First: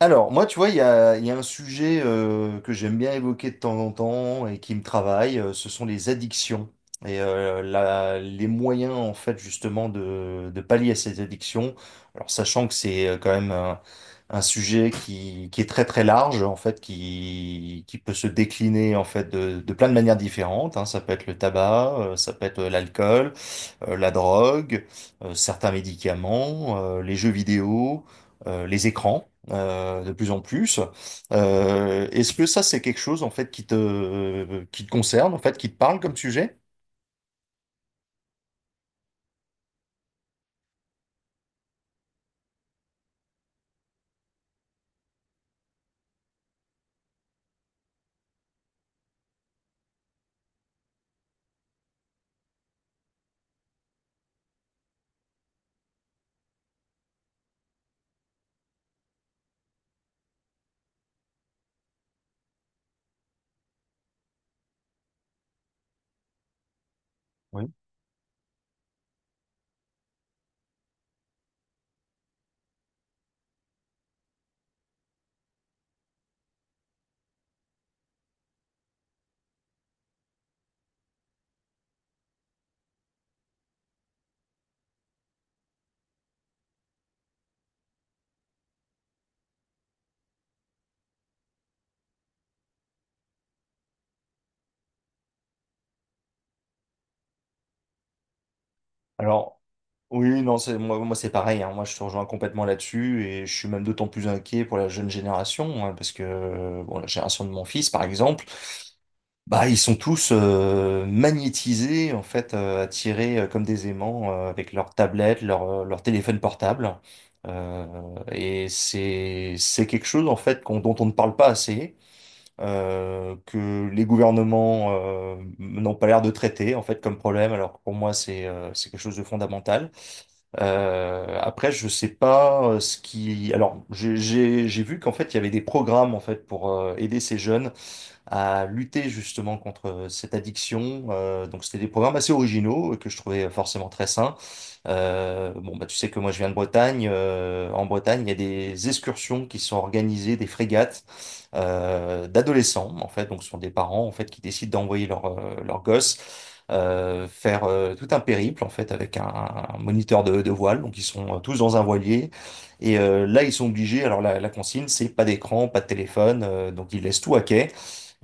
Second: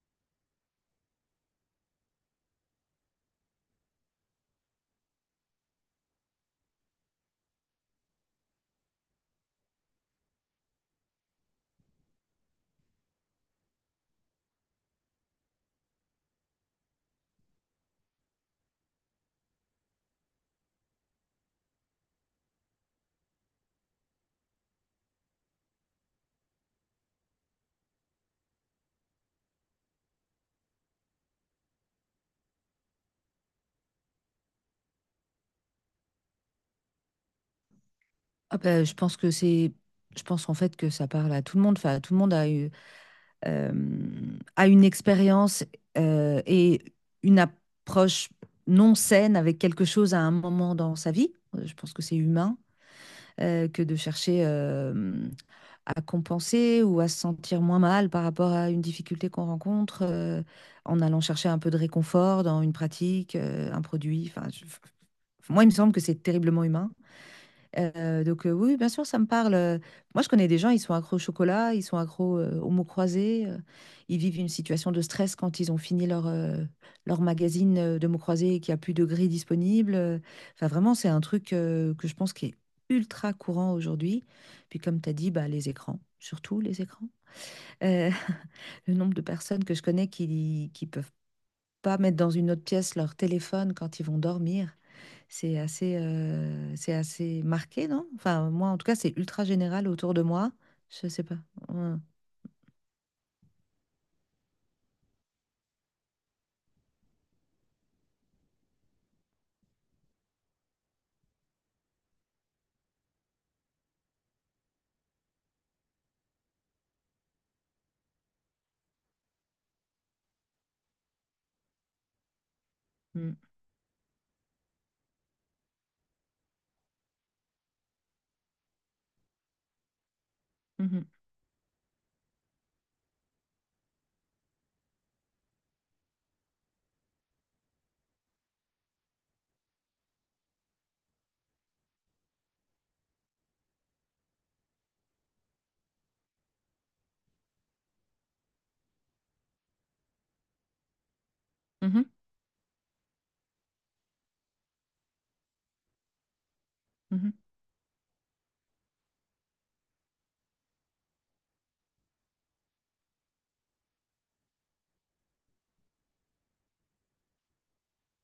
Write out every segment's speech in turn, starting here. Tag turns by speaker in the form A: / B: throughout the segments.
A: Alors, moi, tu vois, il y a un sujet que j'aime bien évoquer de temps en temps et qui me travaille, ce sont les addictions et les moyens, en fait, justement, de pallier à ces addictions. Alors, sachant que c'est quand même un sujet qui est très très large en fait qui peut se décliner en fait de plein de manières différentes hein. Ça peut être le tabac, ça peut être l'alcool, la drogue, certains médicaments, les jeux vidéo, les écrans de plus en plus. Est-ce que ça c'est quelque chose en fait qui te concerne en fait qui te parle comme sujet?
B: Ah bah, je pense en fait que ça parle à tout le monde. Enfin, tout le monde euh, a une expérience et une approche non saine avec quelque chose à un moment dans sa vie. Je pense que c'est humain que de chercher à compenser ou à se sentir moins mal par rapport à une difficulté qu'on rencontre en allant chercher un peu de réconfort dans une pratique, un produit. Enfin, moi, il me semble que c'est terriblement humain.
A: Oui.
B: Donc, oui, bien sûr, ça me parle. Moi, je connais des gens, ils sont accros au chocolat, ils sont accros aux mots croisés, ils vivent une situation de stress quand ils ont fini leur magazine de mots croisés et qu'il n'y a plus de grille disponible. Enfin, vraiment, c'est un truc que je pense qui est ultra courant aujourd'hui. Puis comme tu as dit, bah, les écrans, surtout les écrans. Euh, le nombre de personnes que je connais qui peuvent pas mettre dans une autre pièce leur téléphone quand ils vont dormir. C'est assez marqué, non? Enfin, moi, en tout cas, c'est ultra
A: Alors
B: général autour de
A: Oui,
B: moi.
A: non, c'est moi,
B: Je
A: moi
B: sais
A: c'est
B: pas.
A: pareil, hein. Moi,
B: Ouais.
A: je te rejoins complètement là-dessus et je suis même d'autant plus inquiet pour la jeune génération hein, parce que bon, la génération de mon fils, par exemple, bah ils sont tous magnétisés en fait, attirés comme des aimants avec leur tablette, leur téléphone portable. Euh, et c'est quelque chose en fait dont on ne parle pas assez
B: Mm.
A: que les gouvernements n'ont pas l'air de traiter en fait comme problème, alors que pour moi c'est quelque chose de fondamental.
B: Mhm.
A: Après, je sais pas ce qui. Alors, j'ai vu qu'en fait il y avait des programmes en fait pour aider ces jeunes à lutter justement contre cette addiction. Donc c'était des programmes assez originaux que je trouvais forcément très sains. Bon, bah, tu sais que moi je viens de Bretagne. En Bretagne, il y a des excursions qui sont organisées, des frégates
B: Mhm.
A: d'adolescents, en fait. Donc ce sont des parents en fait qui décident d'envoyer leur gosse,
B: Mhm.
A: faire tout un périple en fait avec un moniteur de voile, donc ils sont tous dans un voilier et là ils sont obligés, alors la consigne c'est pas d'écran, pas de téléphone, donc ils laissent tout à quai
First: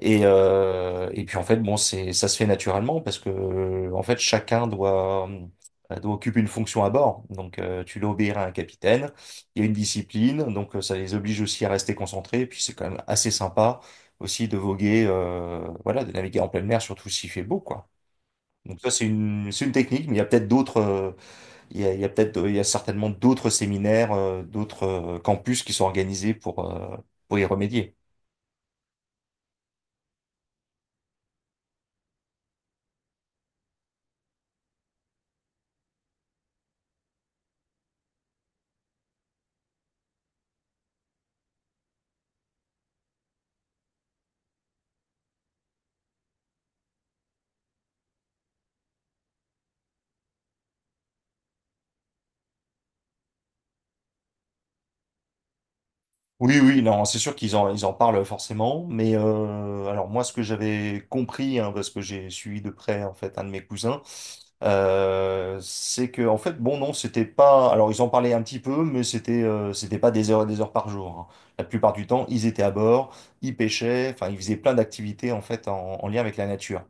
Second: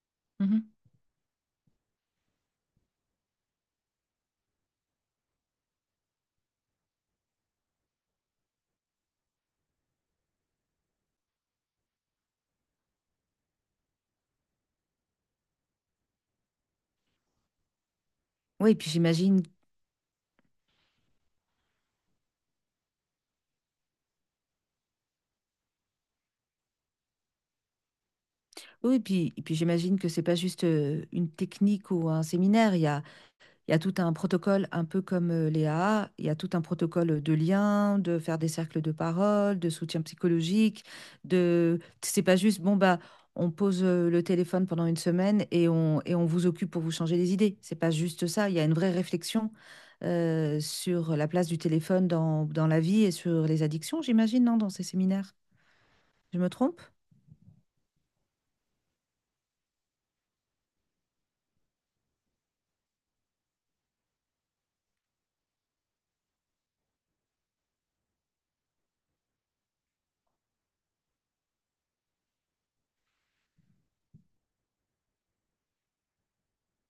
B: Mhm.
A: et puis en fait, bon, c'est, ça se fait naturellement parce que en fait, chacun doit occuper une fonction à bord. Donc, tu dois obéir à un capitaine. Il y a une discipline, donc ça les oblige aussi à rester concentrés. Et puis c'est quand même assez sympa aussi de voguer, voilà, de naviguer en pleine mer, surtout s'il fait beau, quoi.
B: Oui, et
A: Donc ça,
B: puis
A: c'est
B: j'imagine.
A: c'est une technique, mais il y a peut-être d'autres, il y a certainement d'autres séminaires, d'autres campus qui sont organisés pour y remédier.
B: Oui, et puis j'imagine que c'est pas juste une technique ou un séminaire. Il y a tout un protocole, un peu comme les il y a tout un protocole de lien, de faire des cercles de parole, de soutien psychologique, C'est pas juste, bon, bah, on pose le téléphone pendant une semaine et et on vous occupe pour vous changer les idées. C'est pas juste ça, il y a une vraie réflexion sur la place du téléphone dans la vie et sur les addictions, j'imagine, non, dans ces séminaires. Je me
A: Oui,
B: trompe?
A: oui, non, c'est sûr ils en parlent forcément, mais alors moi, ce que j'avais compris, hein, parce que j'ai suivi de près en fait un de mes cousins, c'est que en fait, bon, non, c'était pas. Alors, ils en parlaient un petit peu, mais c'était pas des heures et des heures par jour, hein. La plupart du temps, ils étaient à bord, ils pêchaient, enfin, ils faisaient plein d'activités en fait en lien avec la nature.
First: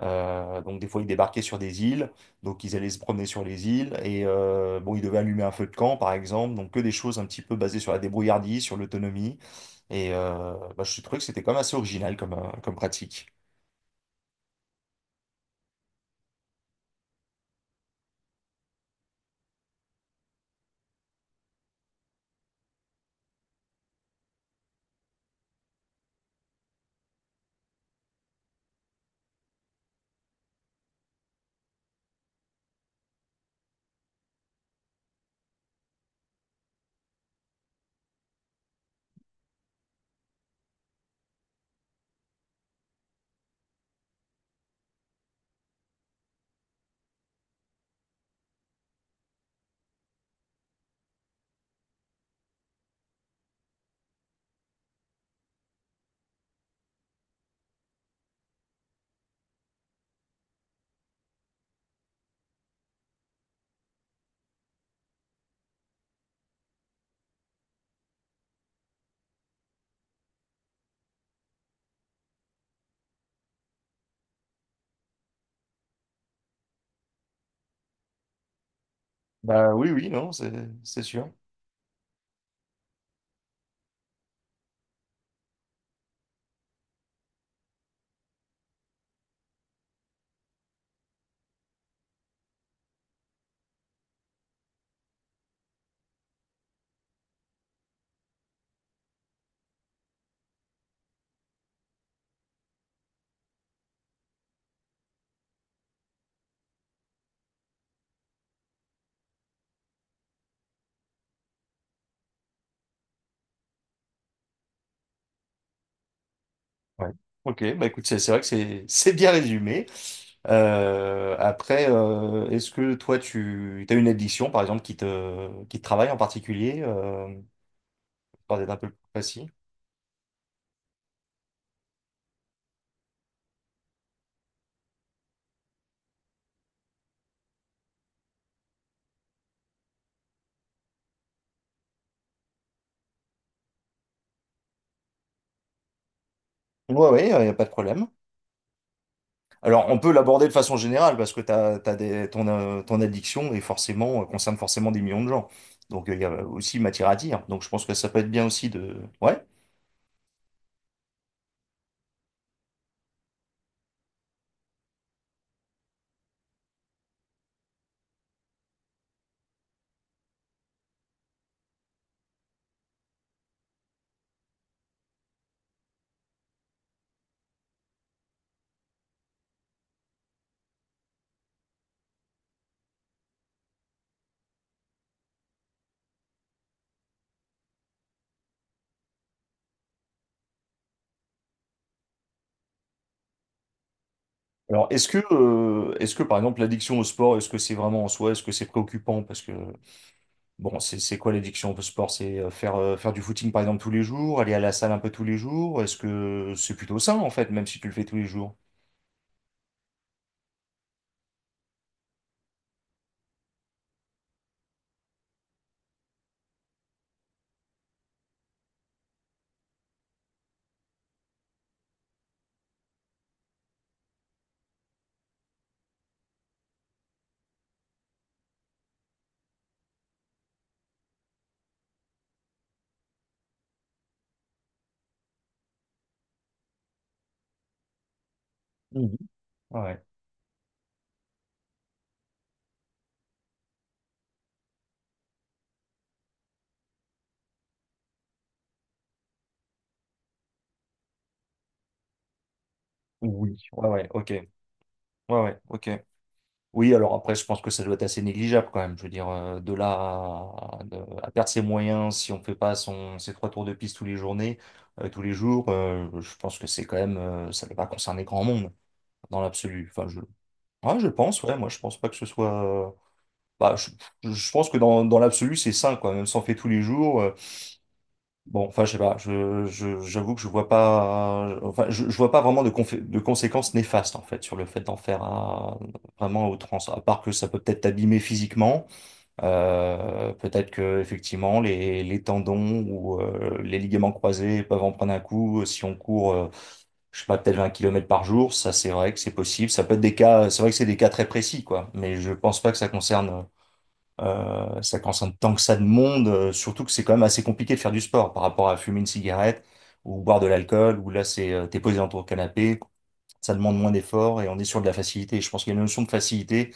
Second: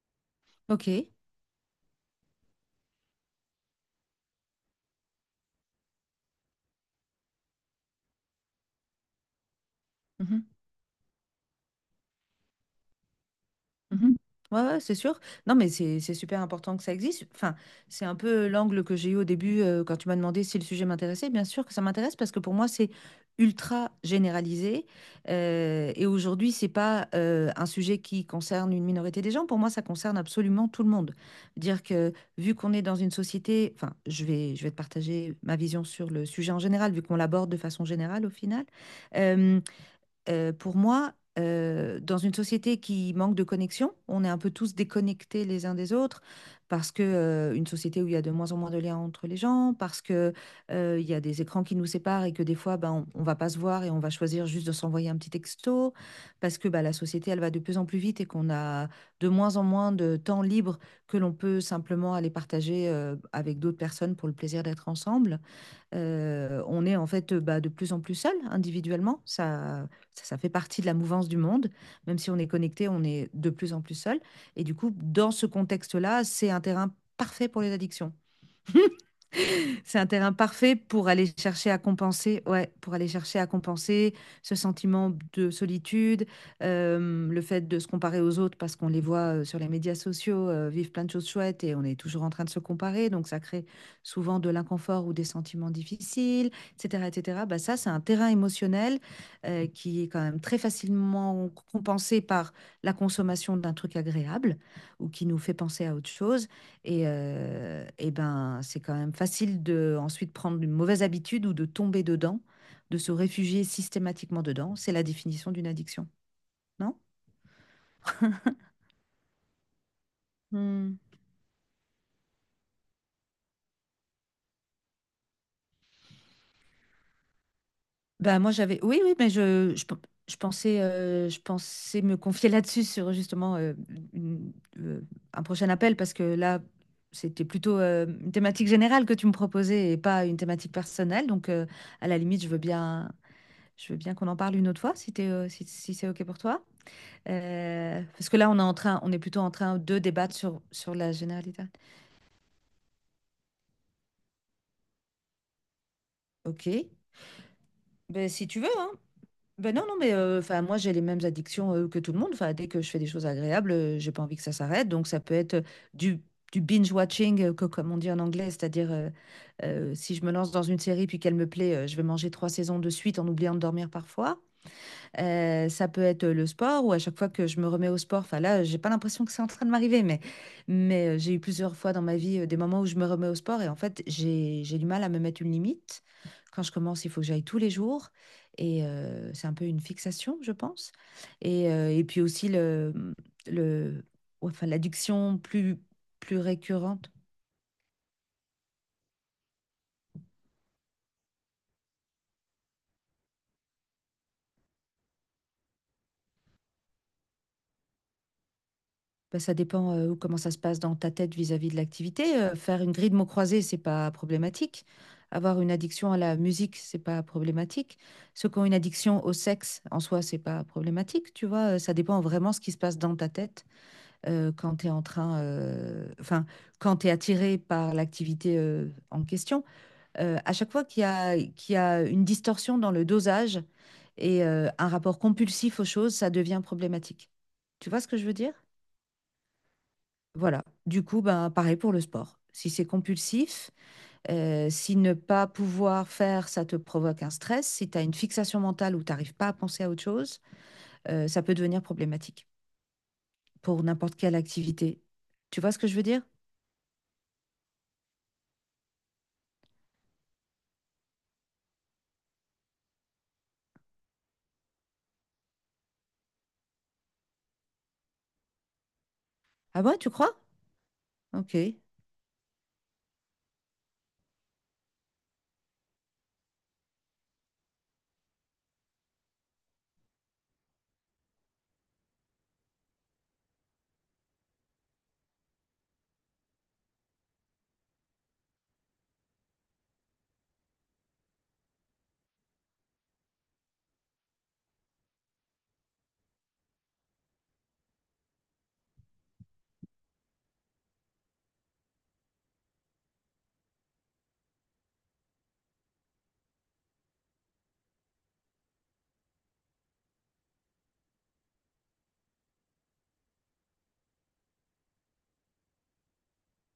A: Donc des
B: Ok.
A: fois ils débarquaient sur des îles, donc ils allaient se promener sur les îles et bon ils devaient allumer un feu de camp par exemple, donc que des choses un petit peu basées sur la débrouillardise, sur l'autonomie et
B: Mhm.
A: bah, je trouvais que c'était quand même assez original comme, comme pratique.
B: Mhm. Ouais, ouais, c'est sûr. Non, mais c'est super important que ça existe. Enfin, c'est un peu l'angle que j'ai eu au début quand tu m'as demandé si le sujet m'intéressait. Bien sûr que ça m'intéresse parce que pour moi, c'est ultra généralisé. Et aujourd'hui, c'est pas un sujet qui concerne une minorité des gens. Pour moi, ça concerne absolument tout le monde. Dire que vu qu'on est dans une société, enfin, je vais te partager ma vision sur le sujet en général, vu qu'on l'aborde de façon générale au final pour moi, dans une société qui manque de connexion, on est un peu tous déconnectés les uns des autres, parce que une société où il y a de moins en moins de liens entre les gens, parce que il y a des écrans qui nous séparent et que des fois, ben, on va pas se voir et on va choisir juste de s'envoyer un petit texto, parce que ben, la société, elle va de plus en plus vite et qu'on a de moins en moins de temps libre que l'on peut simplement aller partager avec d'autres personnes pour le plaisir d'être ensemble. On est en fait bah, de plus en plus seul individuellement. Ça fait partie de la mouvance du monde. Même si on est connecté, on est de plus en plus seul. Et du coup, dans ce contexte-là, c'est un terrain parfait pour les addictions.
A: Bah oui,
B: C'est un
A: oui, non,
B: terrain
A: c'est
B: parfait
A: c'est
B: pour aller
A: sûr.
B: chercher à compenser, ouais, pour aller chercher à compenser ce sentiment de solitude, le fait de se comparer aux autres parce qu'on les voit sur les médias sociaux vivre plein de choses chouettes et on est toujours en train de se comparer, donc ça crée souvent de l'inconfort ou des sentiments difficiles, etc., etc. Bah ça, c'est un terrain émotionnel qui est quand même très facilement compensé par la consommation d'un truc agréable ou qui nous fait penser à autre chose. Et ben, c'est quand même facile de ensuite prendre une mauvaise habitude ou de tomber dedans, de se réfugier systématiquement dedans. C'est la définition d'une addiction, non?
A: Ouais. Ok, bah écoute, c'est vrai que c'est bien résumé.
B: Hmm.
A: Après est-ce que toi tu as une addiction par exemple qui te travaille en particulier,
B: Ben, moi,
A: pour être un
B: j'avais.
A: peu plus
B: Oui, oui, mais
A: précis?
B: je pensais me confier là-dessus sur justement une- euh, un prochain appel parce que là, c'était plutôt une thématique générale que tu me proposais et pas une thématique personnelle. Donc, à la limite, je veux bien qu'on en parle une autre fois si t'es, si, si c'est OK pour toi.
A: Ouais, ouais, il n'y a pas de problème.
B: Parce que là, on est plutôt en train
A: Alors, on
B: de
A: peut
B: débattre
A: l'aborder de
B: sur,
A: façon
B: sur la
A: générale parce que
B: généralité.
A: t'as des, ton addiction est forcément, concerne forcément des millions de gens. Donc, il y a
B: Ok.
A: aussi matière à dire. Donc, je pense que ça peut
B: Ben,
A: être bien
B: si tu veux,
A: aussi
B: hein.
A: de. Ouais.
B: Ben non, non, mais enfin, moi, j'ai les mêmes addictions que tout le monde. Enfin, dès que je fais des choses agréables, j'ai pas envie que ça s'arrête. Donc, ça peut être du, du binge-watching, que, comme on dit en anglais, c'est-à-dire si je me lance dans une série puis qu'elle me plaît, je vais manger trois saisons de suite en oubliant de dormir parfois. Ça peut être le sport ou à chaque fois que je me remets au sport, enfin là, j'ai pas l'impression que c'est en train de m'arriver, mais j'ai eu plusieurs fois dans ma vie des moments où je me remets au sport et en fait, j'ai du mal à me mettre une limite. Quand je commence, il faut que j'aille tous les jours et c'est un peu une fixation, je pense. Et puis aussi le, enfin,
A: Alors,
B: l'addiction plus,
A: est-ce que, par
B: plus
A: exemple, l'addiction au
B: récurrente.
A: sport, est-ce que c'est vraiment en soi, est-ce que c'est préoccupant? Parce que, bon, c'est quoi l'addiction au sport? C'est faire du footing, par exemple, tous les jours, aller à la salle un peu tous les jours. Est-ce que c'est plutôt sain, en fait, même si tu le fais tous les jours?
B: Bah, ça dépend, comment ça se passe dans ta tête vis-à-vis de l'activité, faire une grille de mots croisés, c'est pas problématique. Avoir une addiction à la musique, c'est pas problématique. Ceux qui ont une addiction au sexe, en soi, c'est pas problématique, tu vois? Ça dépend vraiment ce qui se passe dans ta tête, quand tu es en train, enfin, quand tu es attiré par l'activité, en question. À chaque fois qu'il y a une distorsion dans le dosage et un rapport compulsif aux choses, ça devient problématique. Tu vois ce que je veux dire?
A: Mhm. Ouais.
B: Voilà. Du coup, ben, pareil pour le sport. Si c'est compulsif, si ne pas pouvoir faire, ça te provoque un stress, si tu as une fixation mentale où tu n'arrives pas à penser à autre chose, ça peut devenir problématique
A: Oui.
B: pour
A: Ouais, ouais,
B: n'importe
A: ok.
B: quelle
A: Ouais,
B: activité.
A: ouais,
B: Tu vois ce que
A: ok.
B: je veux dire?
A: Oui, alors après, je pense que ça doit être assez négligeable quand même. Je veux dire, de là à- de- à perdre ses moyens si on fait pas ses trois tours de piste tous les journées, tous les jours, je pense que c'est quand même, ça ne va pas concerner grand monde dans
B: Ah
A: l'absolu.
B: ouais, tu crois?
A: Ouais, je pense, ouais, moi
B: Ok.
A: je pense pas que ce soit. euh, bah, je, je pense que dans, dans l'absolu, c'est sain, quoi. Même si on fait tous les jours. Bon, enfin, je sais pas, j'avoue que je vois pas, enfin, je vois pas vraiment de, de conséquences néfastes, en fait, sur le fait d'en faire un, vraiment à outrance. À part que ça peut peut-être t'abîmer physiquement, peut-être que, effectivement, les tendons ou les ligaments croisés peuvent en prendre un coup. Si on court, je sais pas, peut-être 20 kilomètres par jour, ça, c'est vrai que c'est possible. Ça peut être des cas, c'est vrai que c'est des cas très précis, quoi, mais je pense pas que ça concerne ça consomme tant que ça de monde, surtout que c'est quand même assez compliqué de faire du sport par rapport à fumer une cigarette ou boire de l'alcool, où là c'est t'es posé dans ton canapé, ça demande moins d'efforts et on est sur de la facilité. Je pense qu'il y a une notion de facilité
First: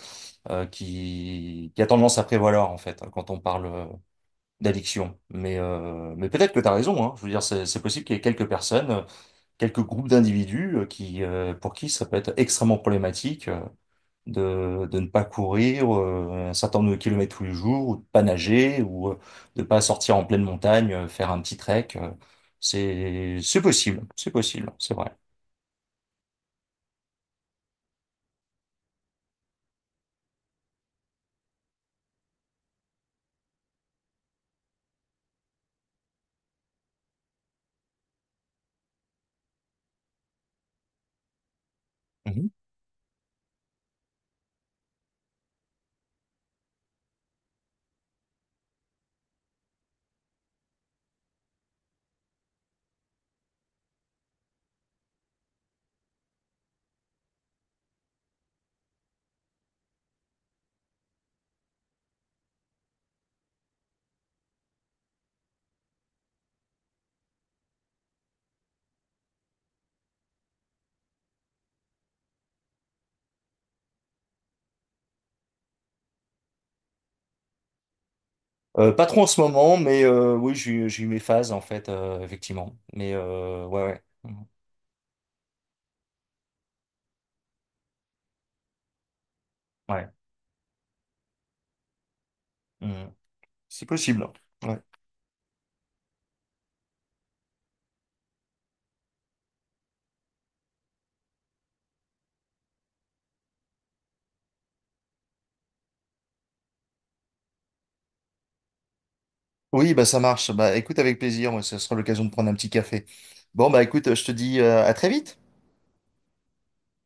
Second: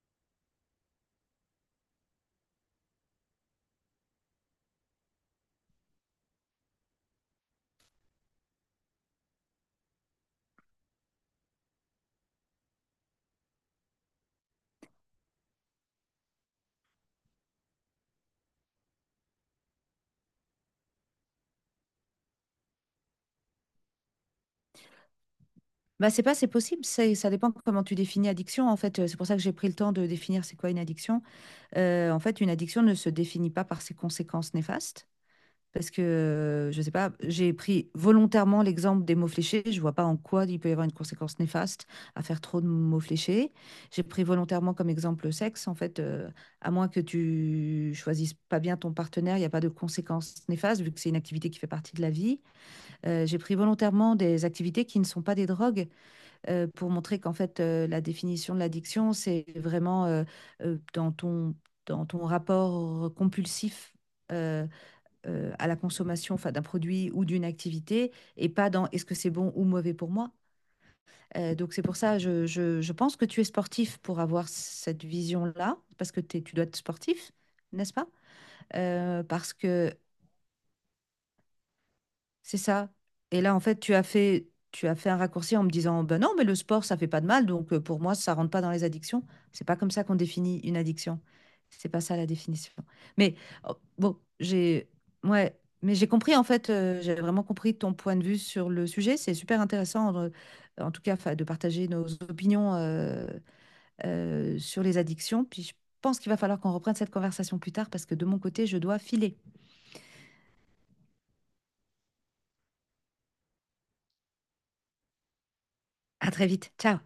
A: qui a tendance à prévaloir en fait hein, quand on parle d'addiction. Mais peut-être que t'as raison, hein. Je veux dire, c'est possible qu'il y ait quelques personnes, quelques groupes d'individus qui pour qui ça peut être extrêmement problématique, de ne pas courir un certain nombre de kilomètres tous les jours, ou de pas nager, ou de pas sortir en pleine montagne, faire un petit trek, c'est possible, c'est possible, c'est vrai.
B: Bah, c'est pas, c'est possible, c'est, ça dépend comment tu définis addiction. En fait, c'est pour ça que j'ai pris le temps de définir c'est quoi une addiction. En fait, une addiction ne se définit pas par ses conséquences néfastes. Parce que, je sais pas, j'ai pris volontairement l'exemple des mots fléchés. Je vois pas en quoi il peut y avoir une conséquence néfaste à faire
A: Mhm.
B: trop de mots fléchés. J'ai pris volontairement comme exemple le sexe. En fait, à moins que tu choisisses pas bien ton partenaire, il n'y a pas de conséquence néfaste vu que c'est une activité qui fait partie de la vie. J'ai pris volontairement des activités qui ne sont pas des drogues pour montrer qu'en fait, la définition de l'addiction, c'est vraiment dans ton, rapport compulsif. euh, à la consommation enfin, d'un produit ou d'une activité et pas dans est-ce que c'est bon ou mauvais pour moi. Donc c'est pour ça, je pense que tu es sportif pour avoir cette vision-là, parce que tu dois être sportif, n'est-ce pas?
A: Pas trop en ce
B: Parce
A: moment,
B: que
A: mais oui, j'ai eu mes phases en fait,
B: C'est
A: effectivement.
B: ça.
A: Mais
B: Et là, en fait,
A: ouais,
B: tu
A: ouais.
B: as
A: Mhm.
B: fait, tu as fait un raccourci en me disant, ben non, mais le sport, ça fait pas de mal, donc pour moi, ça rentre pas dans les addictions. C'est pas comme ça
A: Ouais.
B: qu'on définit une addiction. C'est pas ça la définition.
A: Mhm.
B: Mais oh,
A: C'est
B: bon,
A: possible. Ouais.
B: ouais, mais j'ai compris en fait, j'ai vraiment compris ton point de vue sur le sujet. C'est super intéressant, en tout cas, 'fin, de partager nos opinions sur les addictions. Puis je pense qu'il va falloir qu'on reprenne cette conversation plus tard parce que de mon côté, je dois filer.
A: Oui, bah ça marche. Bah écoute, avec plaisir. Moi, ça sera l'occasion de prendre un petit café. Bon, bah écoute, je te dis à très vite.
B: À très vite. Ciao.